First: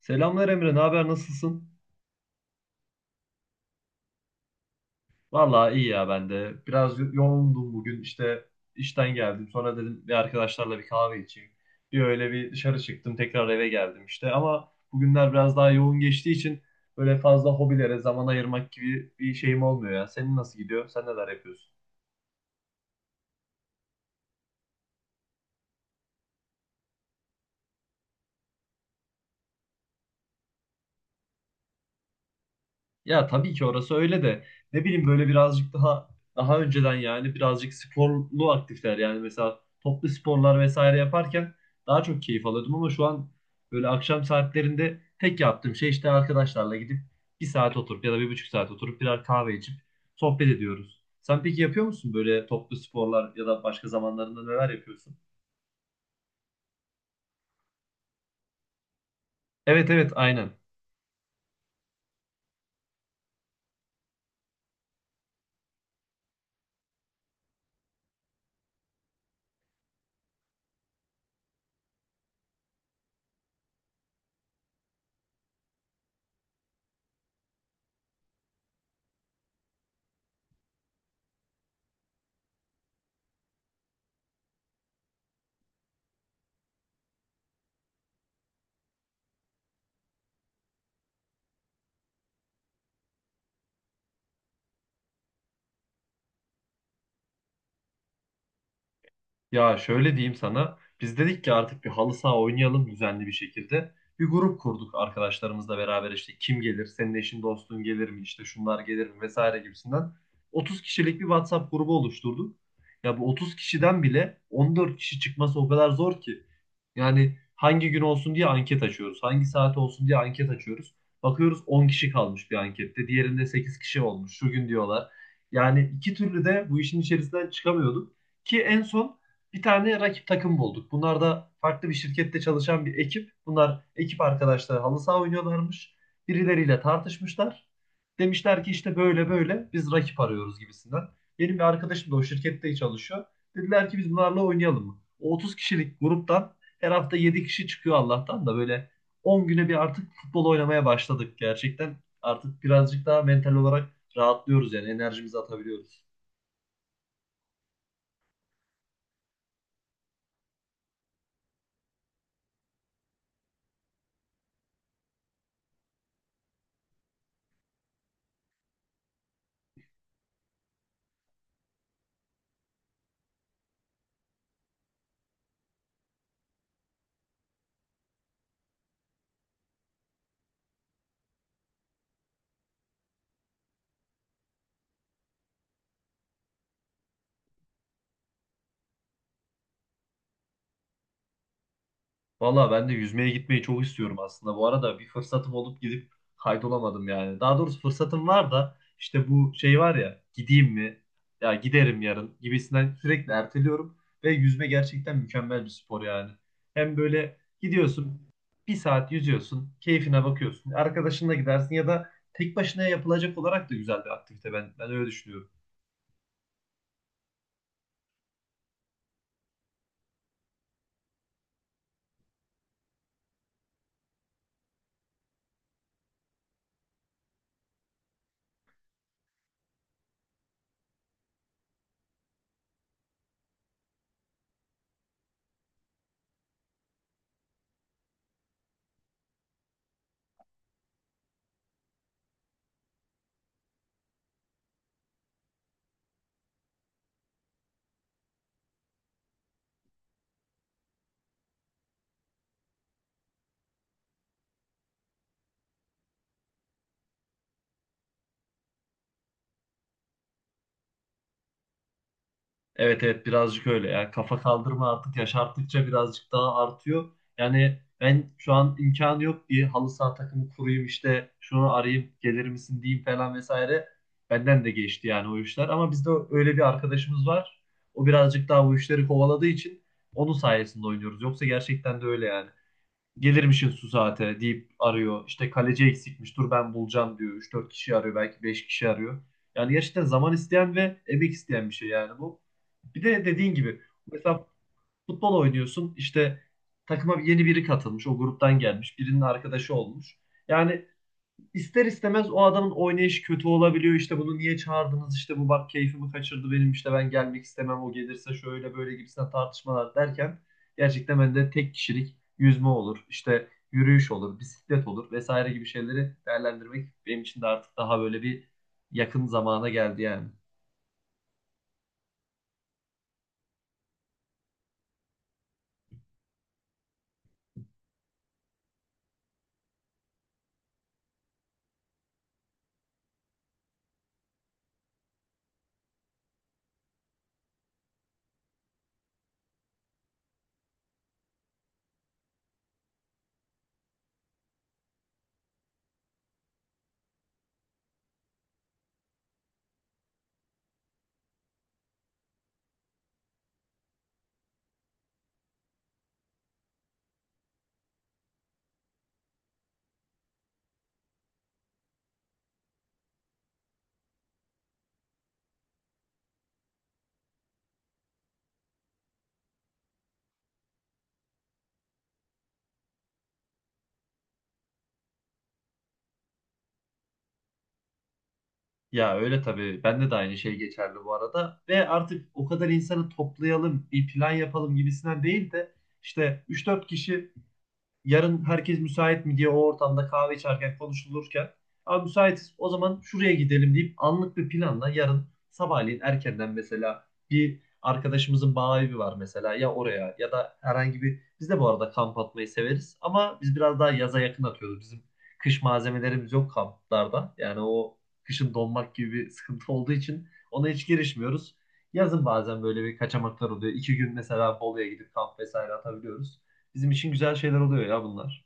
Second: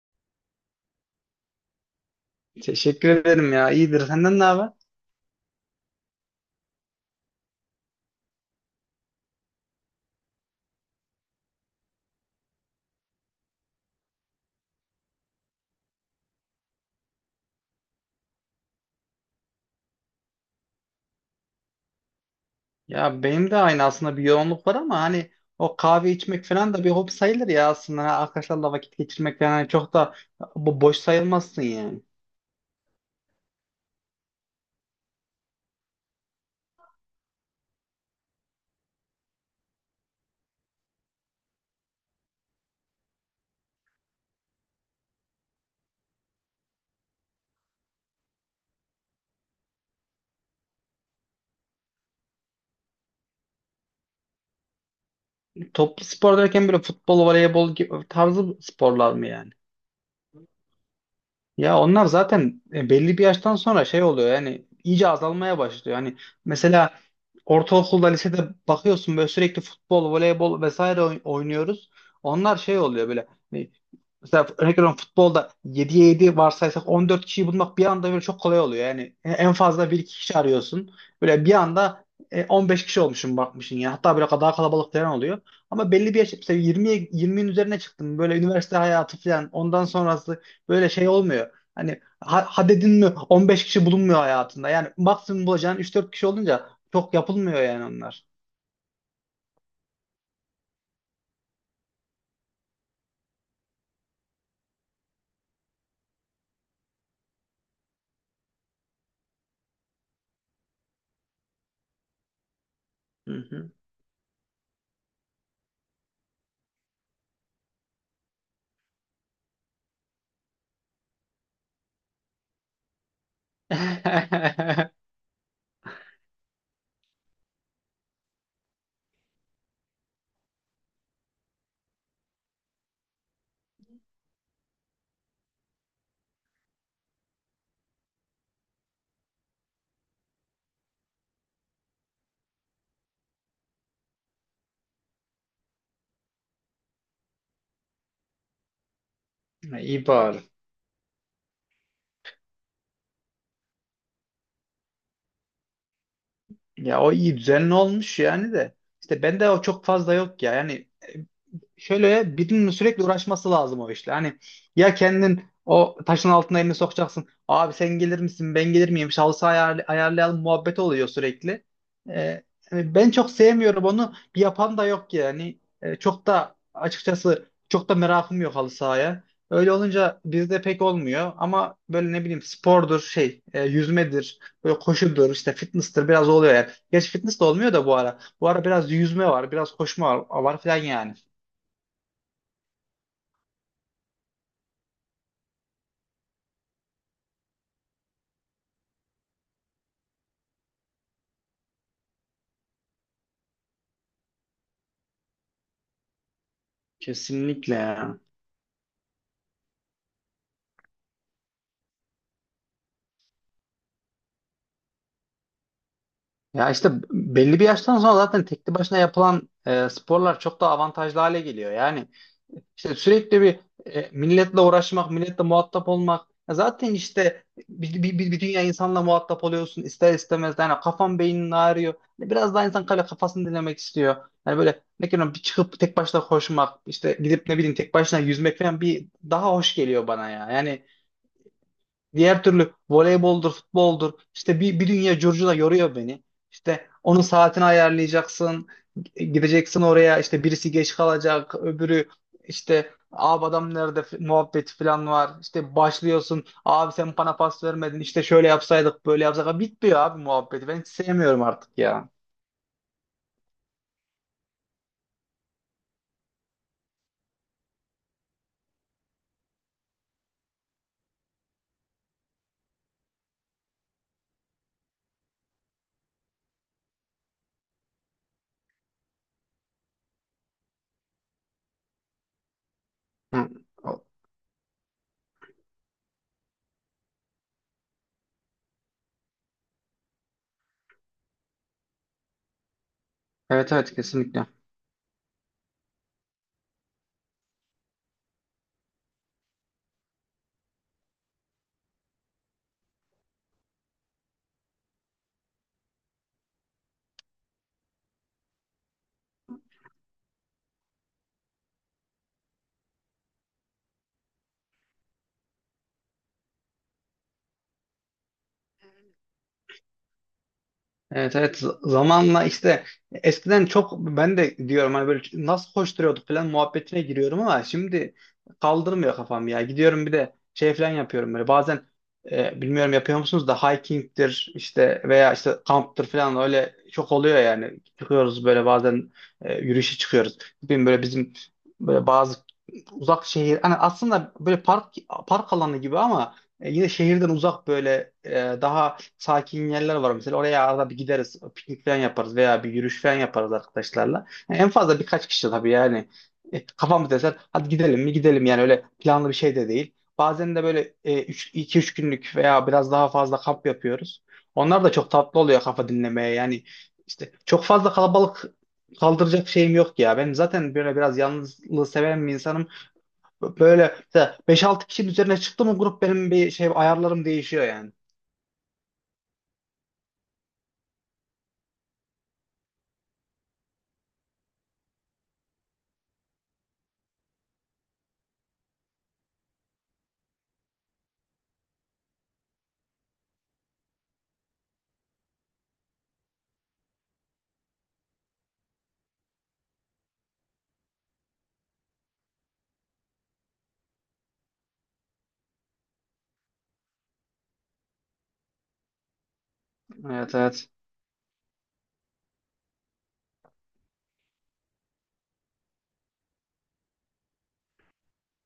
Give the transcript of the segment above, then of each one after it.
Selamlar Emre, ne haber, nasılsın? Teşekkür ederim ya. İyidir. Senden ne haber? Vallahi iyi ya ben de. Biraz yoğundum bugün işte işten geldim. Sonra dedim bir arkadaşlarla bir kahve içeyim. Bir öyle bir dışarı çıktım, tekrar eve geldim işte. Ama bugünler biraz daha yoğun geçtiği için böyle fazla hobilere zaman ayırmak gibi bir şeyim olmuyor ya. Senin nasıl gidiyor? Sen neler yapıyorsun? Ya benim de aynı aslında bir yoğunluk var ama hani o kahve içmek falan da bir hobi sayılır ya aslında. Ha, arkadaşlarla vakit geçirmek falan hani çok da bu boş sayılmazsın yani. Ya tabii ki orası öyle de ne bileyim böyle birazcık daha önceden yani birazcık sporlu aktifler yani mesela toplu sporlar vesaire yaparken daha çok keyif alıyordum ama şu an böyle akşam saatlerinde tek yaptığım şey işte arkadaşlarla gidip bir saat oturup ya da bir buçuk saat oturup birer kahve içip sohbet ediyoruz. Sen peki yapıyor musun böyle toplu sporlar ya da başka zamanlarında neler yapıyorsun? Toplu spor derken böyle futbol, voleybol gibi tarzı sporlar mı yani? Evet evet, aynen. Ya onlar zaten belli bir yaştan sonra şey oluyor yani iyice azalmaya başlıyor. Hani mesela ortaokulda lisede bakıyorsun böyle sürekli futbol, voleybol vesaire oynuyoruz. Onlar şey oluyor böyle hani mesela örnek veriyorum futbolda 7'ye 7 varsaysak 14 kişiyi bulmak bir anda böyle çok kolay oluyor. Yani en fazla bir iki kişi arıyorsun. Böyle bir anda 15 kişi olmuşsun bakmışsın ya. Hatta böyle daha kalabalık falan oluyor. Ama belli bir yaş mesela 20'ye yirmi'nin üzerine çıktın. Böyle üniversite hayatı falan ondan sonrası böyle şey olmuyor. Hani hadedin mi 15 kişi bulunmuyor hayatında. Yani maksimum bulacağın üç dört kişi olunca çok yapılmıyor yani onlar. Ya şöyle diyeyim sana. Biz dedik ki artık bir halı saha oynayalım düzenli bir şekilde. Bir grup kurduk arkadaşlarımızla beraber işte kim gelir, senin eşin dostun gelir mi, işte şunlar gelir mi vesaire gibisinden. 30 kişilik bir WhatsApp grubu oluşturduk. Ya bu Hı 30 hı. kişiden bile 14 kişi çıkması o kadar zor ki. Yani hangi gün olsun diye anket açıyoruz. Hangi saat olsun diye anket açıyoruz. Bakıyoruz 10 kişi kalmış bir ankette. Diğerinde 8 kişi olmuş. Şu gün diyorlar. Yani iki türlü de bu işin içerisinden çıkamıyorduk. Ki en son bir tane rakip takım bulduk. Bunlar da farklı bir şirkette çalışan bir ekip. Bunlar ekip arkadaşları halı saha oynuyorlarmış. Birileriyle tartışmışlar. Demişler ki işte böyle böyle biz rakip arıyoruz gibisinden. Benim bir arkadaşım da o şirkette çalışıyor. Dediler ki biz bunlarla oynayalım mı? O 30 kişilik gruptan her hafta 7 kişi çıkıyor Allah'tan da böyle 10 güne bir artık İyi bari. futbol oynamaya başladık gerçekten. Artık birazcık daha mental olarak rahatlıyoruz yani enerjimizi atabiliyoruz. Ya o iyi düzenli olmuş yani de. İşte bende o çok fazla yok ya. Yani şöyle birinin sürekli uğraşması lazım o işle. Hani ya kendin o taşın altına elini sokacaksın. Abi sen gelir misin? Ben gelir miyim? Şahsı ayarlayalım muhabbet oluyor sürekli. Ee, Hani ben çok sevmiyorum onu. Bir yapan da yok yani. Çok da açıkçası çok da merakım yok halı sahaya. Öyle olunca bizde pek olmuyor ama böyle ne bileyim spordur şey yüzmedir böyle koşudur işte fitness'tır biraz oluyor yani. Gerçi fitness de olmuyor da bu ara. Bu ara biraz yüzme var, biraz koşma var, var falan yani. Valla ben de yüzmeye gitmeyi çok istiyorum aslında. Bu arada bir fırsatım olup gidip kaydolamadım yani. Daha doğrusu fırsatım var da işte bu şey var ya gideyim mi? Ya giderim yarın gibisinden sürekli erteliyorum. Ve yüzme gerçekten mükemmel bir spor yani. Hem böyle Kesinlikle ya. gidiyorsun bir saat yüzüyorsun keyfine bakıyorsun. Arkadaşınla gidersin ya da tek başına yapılacak olarak da güzel bir aktivite ben öyle düşünüyorum. Ya işte belli bir yaştan sonra zaten tekli başına yapılan sporlar çok daha avantajlı hale geliyor. Yani işte sürekli bir milletle uğraşmak, milletle muhatap olmak. Ya zaten işte bir dünya insanla muhatap oluyorsun ister istemez. Yani kafan beynin ağrıyor. Yani biraz daha insan kale kafasını dinlemek istiyor. Yani böyle ne bileyim bir çıkıp tek başına koşmak, işte gidip ne bileyim tek başına yüzmek falan bir daha hoş geliyor bana ya. Yani diğer türlü voleyboldur, futboldur. İşte bir dünya curcuna yoruyor beni. İşte onun saatini ayarlayacaksın. Gideceksin oraya işte birisi geç kalacak. Öbürü işte abi adam nerede muhabbeti falan var. İşte başlıyorsun. Abi sen bana pas vermedin. İşte şöyle yapsaydık böyle yapsak. Bitmiyor abi muhabbeti. Ben hiç sevmiyorum artık ya. Evet evet, birazcık öyle. Yani kafa kaldırma artık yaş arttıkça birazcık daha artıyor. Yani ben şu an imkanı yok diye halı saha takımı kurayım işte şunu arayayım gelir misin diyeyim falan vesaire. Benden de geçti yani o işler. Ama bizde öyle bir arkadaşımız var. O birazcık daha o işleri kovaladığı için onun sayesinde oynuyoruz. Yoksa gerçekten de öyle yani Hı. gelirmişin su saate deyip arıyor. İşte kaleci eksikmiş dur ben bulacağım diyor. 3-4 kişi arıyor belki 5 kişi arıyor. Yani gerçekten zaman isteyen ve emek isteyen bir şey yani bu. Bir de dediğin Evet gibi evet mesela kesinlikle. futbol oynuyorsun işte takıma yeni biri katılmış o gruptan gelmiş birinin arkadaşı olmuş. Yani ister istemez o adamın oynayışı kötü olabiliyor. İşte bunu niye çağırdınız? İşte bu bak keyfimi kaçırdı benim işte ben gelmek istemem. O gelirse şöyle böyle gibisinden tartışmalar derken gerçekten ben de tek kişilik yüzme olur. işte yürüyüş olur, bisiklet olur vesaire gibi şeyleri değerlendirmek benim için de artık daha böyle bir yakın zamana geldi yani. Evet evet zamanla işte eskiden çok ben de diyorum hani böyle nasıl koşturuyorduk falan muhabbetine giriyorum ama şimdi kaldırmıyor kafam ya. Gidiyorum bir de şey falan yapıyorum böyle bazen bilmiyorum yapıyor musunuz da hiking'tir işte veya işte kamptır falan öyle çok oluyor yani. Çıkıyoruz böyle bazen yürüyüşe çıkıyoruz. Bilmiyorum böyle bizim böyle bazı uzak şehir hani aslında böyle park alanı gibi ama yine şehirden uzak böyle daha sakin yerler var mesela. Oraya arada bir gideriz. Piknik falan yaparız veya bir yürüyüş falan yaparız arkadaşlarla. Yani en fazla birkaç kişi tabii yani. Kafamız eser. Hadi gidelim mi gidelim yani öyle planlı bir şey de değil. Bazen de böyle iki üç günlük veya biraz daha fazla kamp yapıyoruz. Onlar da çok tatlı oluyor kafa dinlemeye. Yani işte çok fazla kalabalık kaldıracak şeyim yok ya. Ben zaten böyle biraz yalnızlığı seven bir insanım. Böyle mesela 5-6 kişinin üzerine çıktı mı grup benim bir şey ayarlarım değişiyor yani. Ya öyle tabii. Bende de aynı şey geçerli bu arada. Ve artık o kadar insanı toplayalım, bir plan yapalım gibisinden değil de işte 3-4 kişi yarın herkes müsait mi diye o ortamda kahve içerken konuşulurken abi müsaitiz. O zaman şuraya gidelim deyip anlık bir planla yarın sabahleyin erkenden mesela bir arkadaşımızın bağ evi var mesela ya oraya ya da herhangi bir biz de bu arada kamp atmayı severiz ama biz biraz daha yaza yakın atıyoruz. Bizim kış malzemelerimiz yok kamplarda. Yani o kışın donmak gibi bir sıkıntı olduğu için Evet ona evet. hiç girişmiyoruz. Yazın bazen böyle bir kaçamaklar oluyor. 2 gün mesela Bolu'ya gidip kamp vesaire atabiliyoruz bizim için güzel şeyler oluyor ya bunlar.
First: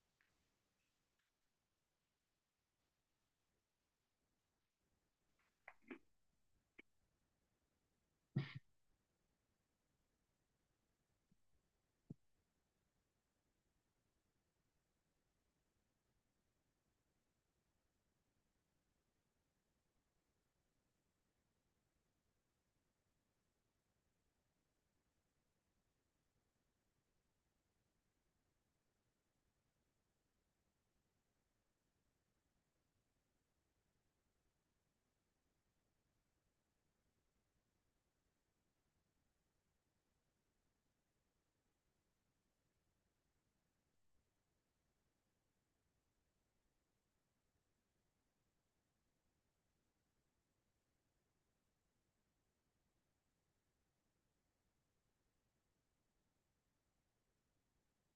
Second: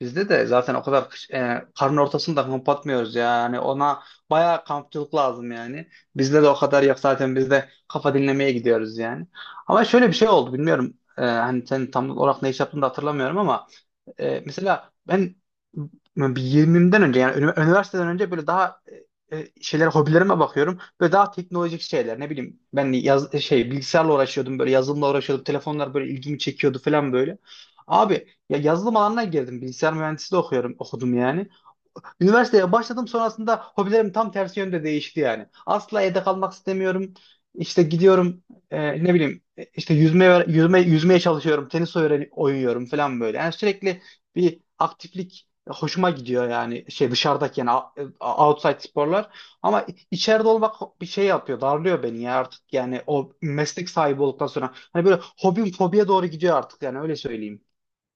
Bizde de zaten o kadar karın ortasında kamp atmıyoruz ya. Yani ona bayağı kampçılık lazım yani. Bizde de o kadar yok zaten biz de kafa dinlemeye gidiyoruz yani. Ama şöyle bir şey oldu bilmiyorum hani sen tam olarak ne iş yaptığını da hatırlamıyorum ama mesela ben bir 20'den önce yani üniversiteden önce böyle daha şeylere hobilerime bakıyorum. Böyle daha teknolojik şeyler ne bileyim ben şey bilgisayarla uğraşıyordum böyle yazılımla uğraşıyordum. Telefonlar böyle ilgimi çekiyordu falan böyle. Abi ya yazılım alanına girdim. Bilgisayar mühendisliği de okuyorum okudum yani. Üniversiteye başladım sonrasında hobilerim tam tersi yönde değişti yani. Asla evde kalmak istemiyorum. İşte gidiyorum ne bileyim işte yüzmeye çalışıyorum. Tenis öğren oynuyorum falan böyle. Yani sürekli bir aktiflik hoşuma gidiyor yani şey dışarıdaki yani outside sporlar ama içeride olmak bir şey yapıyor darlıyor beni ya artık yani o meslek sahibi olduktan sonra hani böyle hobim fobiye doğru gidiyor artık yani öyle söyleyeyim.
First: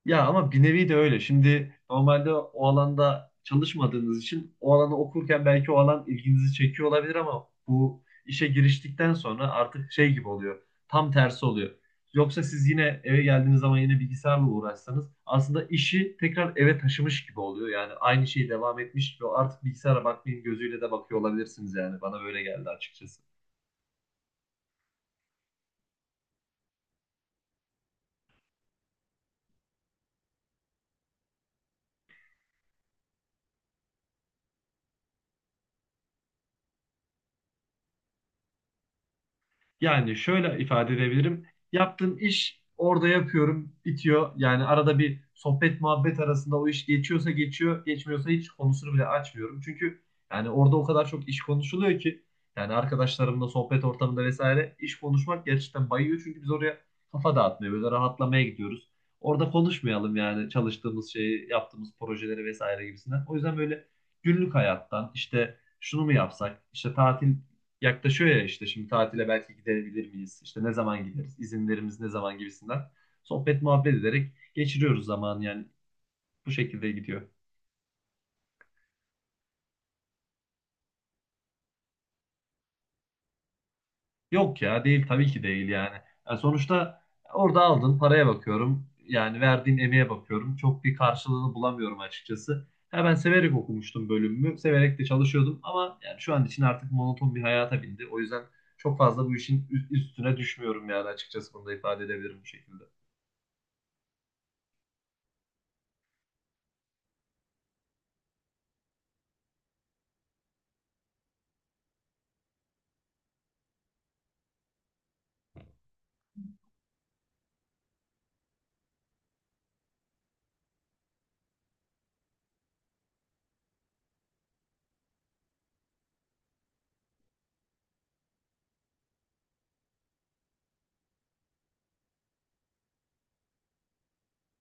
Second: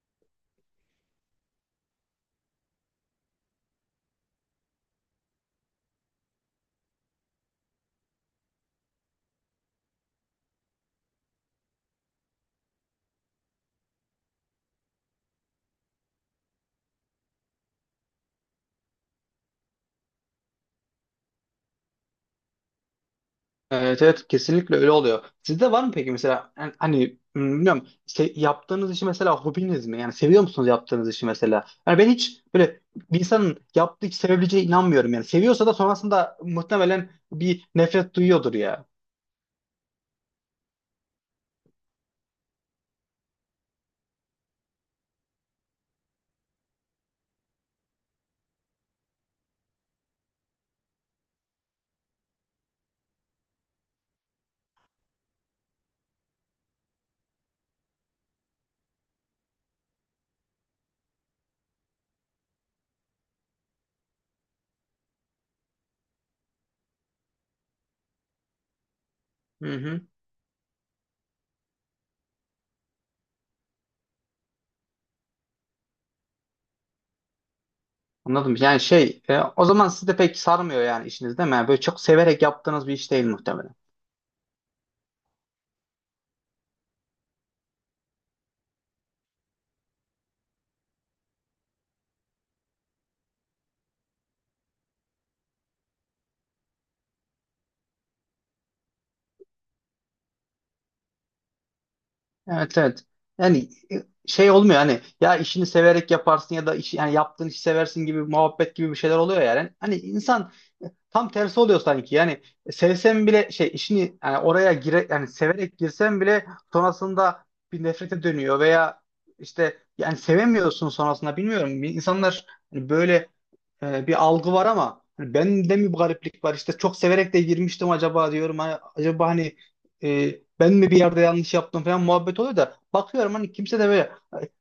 Ya ama bir nevi de öyle. Şimdi normalde o alanda çalışmadığınız için o alanı okurken belki o alan ilginizi çekiyor olabilir ama bu işe giriştikten sonra artık şey gibi oluyor. Tam tersi oluyor. Yoksa siz yine eve geldiğiniz zaman yine bilgisayarla uğraşsanız aslında işi tekrar eve taşımış gibi oluyor. Yani aynı şey devam etmiş gibi artık bilgisayara bakmayın gözüyle de bakıyor olabilirsiniz yani. Bana böyle geldi açıkçası. Evet evet kesinlikle öyle oluyor. Sizde var mı peki mesela yani hani bilmiyorum yaptığınız işi mesela hobiniz mi? Yani seviyor musunuz yaptığınız işi mesela? Yani ben hiç böyle bir insanın yaptığı işi sevebileceğine inanmıyorum yani. Seviyorsa da sonrasında muhtemelen bir nefret duyuyordur ya. Yani şöyle ifade edebilirim. Yaptığım iş orada yapıyorum, bitiyor. Yani arada bir sohbet muhabbet arasında o iş geçiyorsa geçiyor, geçmiyorsa hiç konusunu bile açmıyorum. Çünkü yani orada o kadar çok iş konuşuluyor ki yani arkadaşlarımla sohbet ortamında vesaire iş konuşmak gerçekten bayıyor. Çünkü biz oraya kafa dağıtmaya, böyle rahatlamaya gidiyoruz. Orada konuşmayalım yani çalıştığımız şeyi, yaptığımız projeleri vesaire gibisinden. O yüzden böyle günlük hayattan işte şunu mu yapsak, işte tatil yaklaşıyor ya işte şimdi tatile belki Hı hı. gidebilir miyiz? İşte ne zaman gideriz? İzinlerimiz ne zaman gibisinden. Sohbet muhabbet ederek geçiriyoruz zamanı yani bu şekilde gidiyor. Anladım. Yani şey o zaman sizi de pek sarmıyor yani işiniz değil mi? Yani böyle çok severek yaptığınız bir iş değil muhtemelen. Yok ya değil tabii ki değil yani. Yani sonuçta orada aldın paraya bakıyorum. Yani verdiğim emeğe bakıyorum. Çok bir karşılığını bulamıyorum açıkçası. Ha, ben severek okumuştum bölümümü. Severek de çalışıyordum ama yani şu an için artık monoton bir hayata bindi. O yüzden çok fazla bu işin üstüne düşmüyorum yani açıkçası bunu da ifade edebilirim bu Evet şekilde. evet. Yani şey olmuyor hani ya işini severek yaparsın ya da iş, yani yaptığın işi seversin gibi muhabbet gibi bir şeyler oluyor yani. Hani insan tam tersi oluyor sanki. Yani sevsem bile şey işini yani oraya gire yani severek girsem bile sonrasında bir nefrete dönüyor veya işte yani sevemiyorsun sonrasında bilmiyorum. Bir İnsanlar hani böyle bir algı var ama hani bende mi bu gariplik var? İşte çok severek de girmiştim acaba diyorum. Hani acaba hani e, ben mi bir yerde yanlış yaptım falan muhabbet oluyor da bakıyorum hani kimse de böyle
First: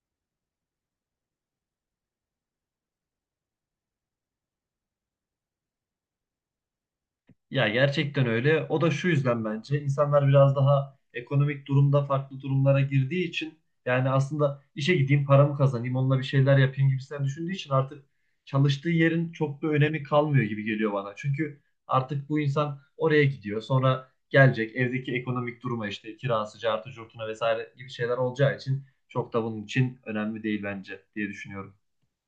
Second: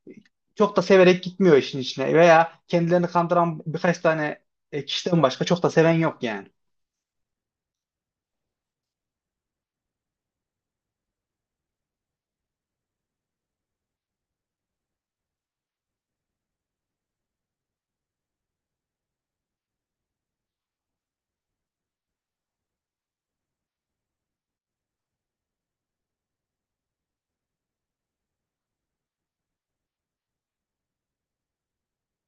e, çok da severek gitmiyor işin içine veya kendilerini kandıran birkaç tane kişiden başka çok da seven yok yani. Ya gerçekten öyle. O da şu yüzden bence insanlar biraz daha ekonomik durumda farklı durumlara girdiği için yani aslında işe gideyim paramı kazanayım onunla bir şeyler yapayım gibisinden düşündüğü için artık çalıştığı yerin çok da önemi kalmıyor gibi geliyor bana. Çünkü artık bu insan oraya gidiyor sonra gelecek evdeki ekonomik duruma işte kirası, cartı, curtuna vesaire gibi şeyler olacağı için çok da bunun için önemli değil bence diye düşünüyorum.